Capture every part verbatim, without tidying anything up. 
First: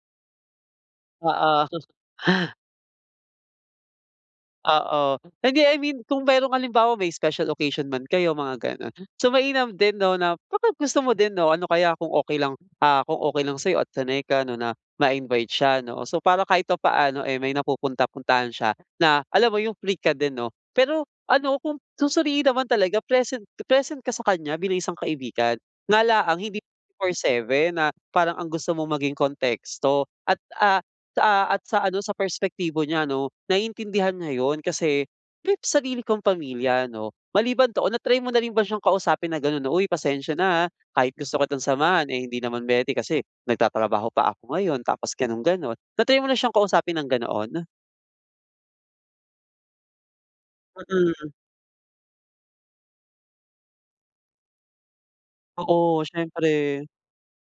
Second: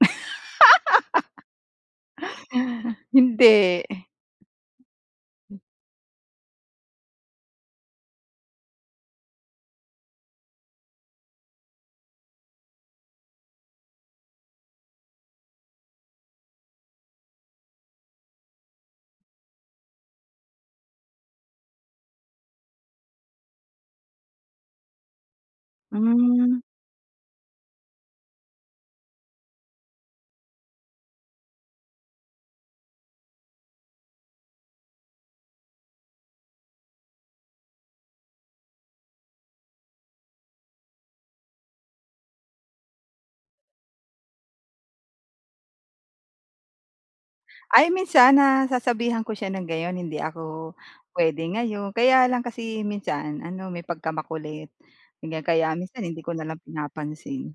Oo, sus Hindi. Oo. Mm. Hindi, I mean kung merong halimbawa may special occasion man kayo, mga gano'n. So, mainam din 'no na pagkagusto mo din 'no, ano kaya kung okey lang, ah, kung okey lang sa'yo at sanay ka 'no na ma-invite siya 'no. So, para kahit paano, eh, may napupunta-puntahan siya na alam mo yung free ka din 'no? Pero ano kung susuriin naman talaga present present ka sa kanya bilang isang kaibigan. Nga la ang Hmm. hindi twenty-four seven na parang ang gusto mong maging konteksto at, ah, sa at sa ano, sa perspektibo niya 'no, naiintindihan niya 'yon kasi [unintelligible] sarili kang pamilya 'no. Maliban 'to o na-try mo na rin ba siyang kausapin na gano'n na, "Uy, pasensya na, ah, kahit gusto kitang samahan, eh, hindi naman puwede kasi nagtatrabaho pa ako ngayon tapos gano'n-gano'n." Na-try mo na siyang kausapin ng ganoon? Ay minsan nasasabihan ko siya ng gayon, "Hindi ako Mm. puwede ngayon." Kaya lang kasi minsan ano may pagkamakulit ganyan kaya minsan Oo, hindi ko na lang siyempre. pinapansin.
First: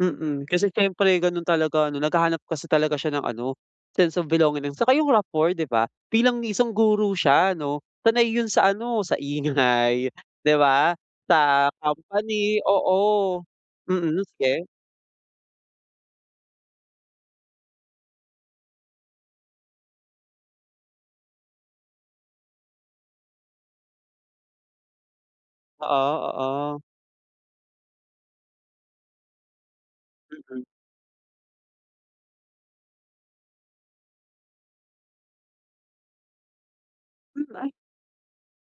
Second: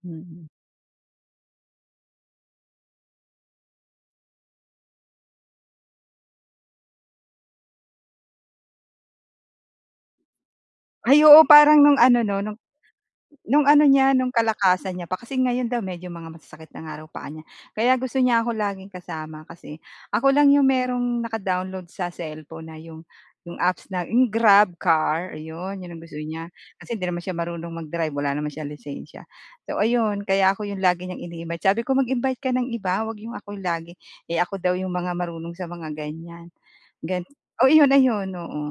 Mm. Mm. Kasi siyempre gano'n talaga 'no. Naghahanap kasi talaga siya ng ano, sense of belonging 'no. Tsaka yung rapport di ba? Bilang isang guro siya 'no, sanay yun sa ano, sa ingay, di ba? Ay oo. Sa Parang nung ano 'no, company. Oo. no'ng ano niya, Mm, no'ng sige. kalakasan niya pa kasi ngayon daw medyo mga masasakit na nga raw paa niya. Kaya gusto niya ako laging kasama kasi ako lang 'yong merong naka-download sa cellphone na 'yong 'yong apps na 'yong GrabCar, ayun. 'Yon ang Oo, gusto niya oo. kasi di naman siya marunong mag-drive, wala naman siyang lisensiya. So ayun, kaya Mm. ako 'yong lagi niyang ini-invite. Sabi ko, "Mag-invite ka ng iba 'wag 'yong ako lagi." Eh, ako daw 'yong mga marunong sa mga ganyan. Gan M oo, ay iyon, ayun, oo.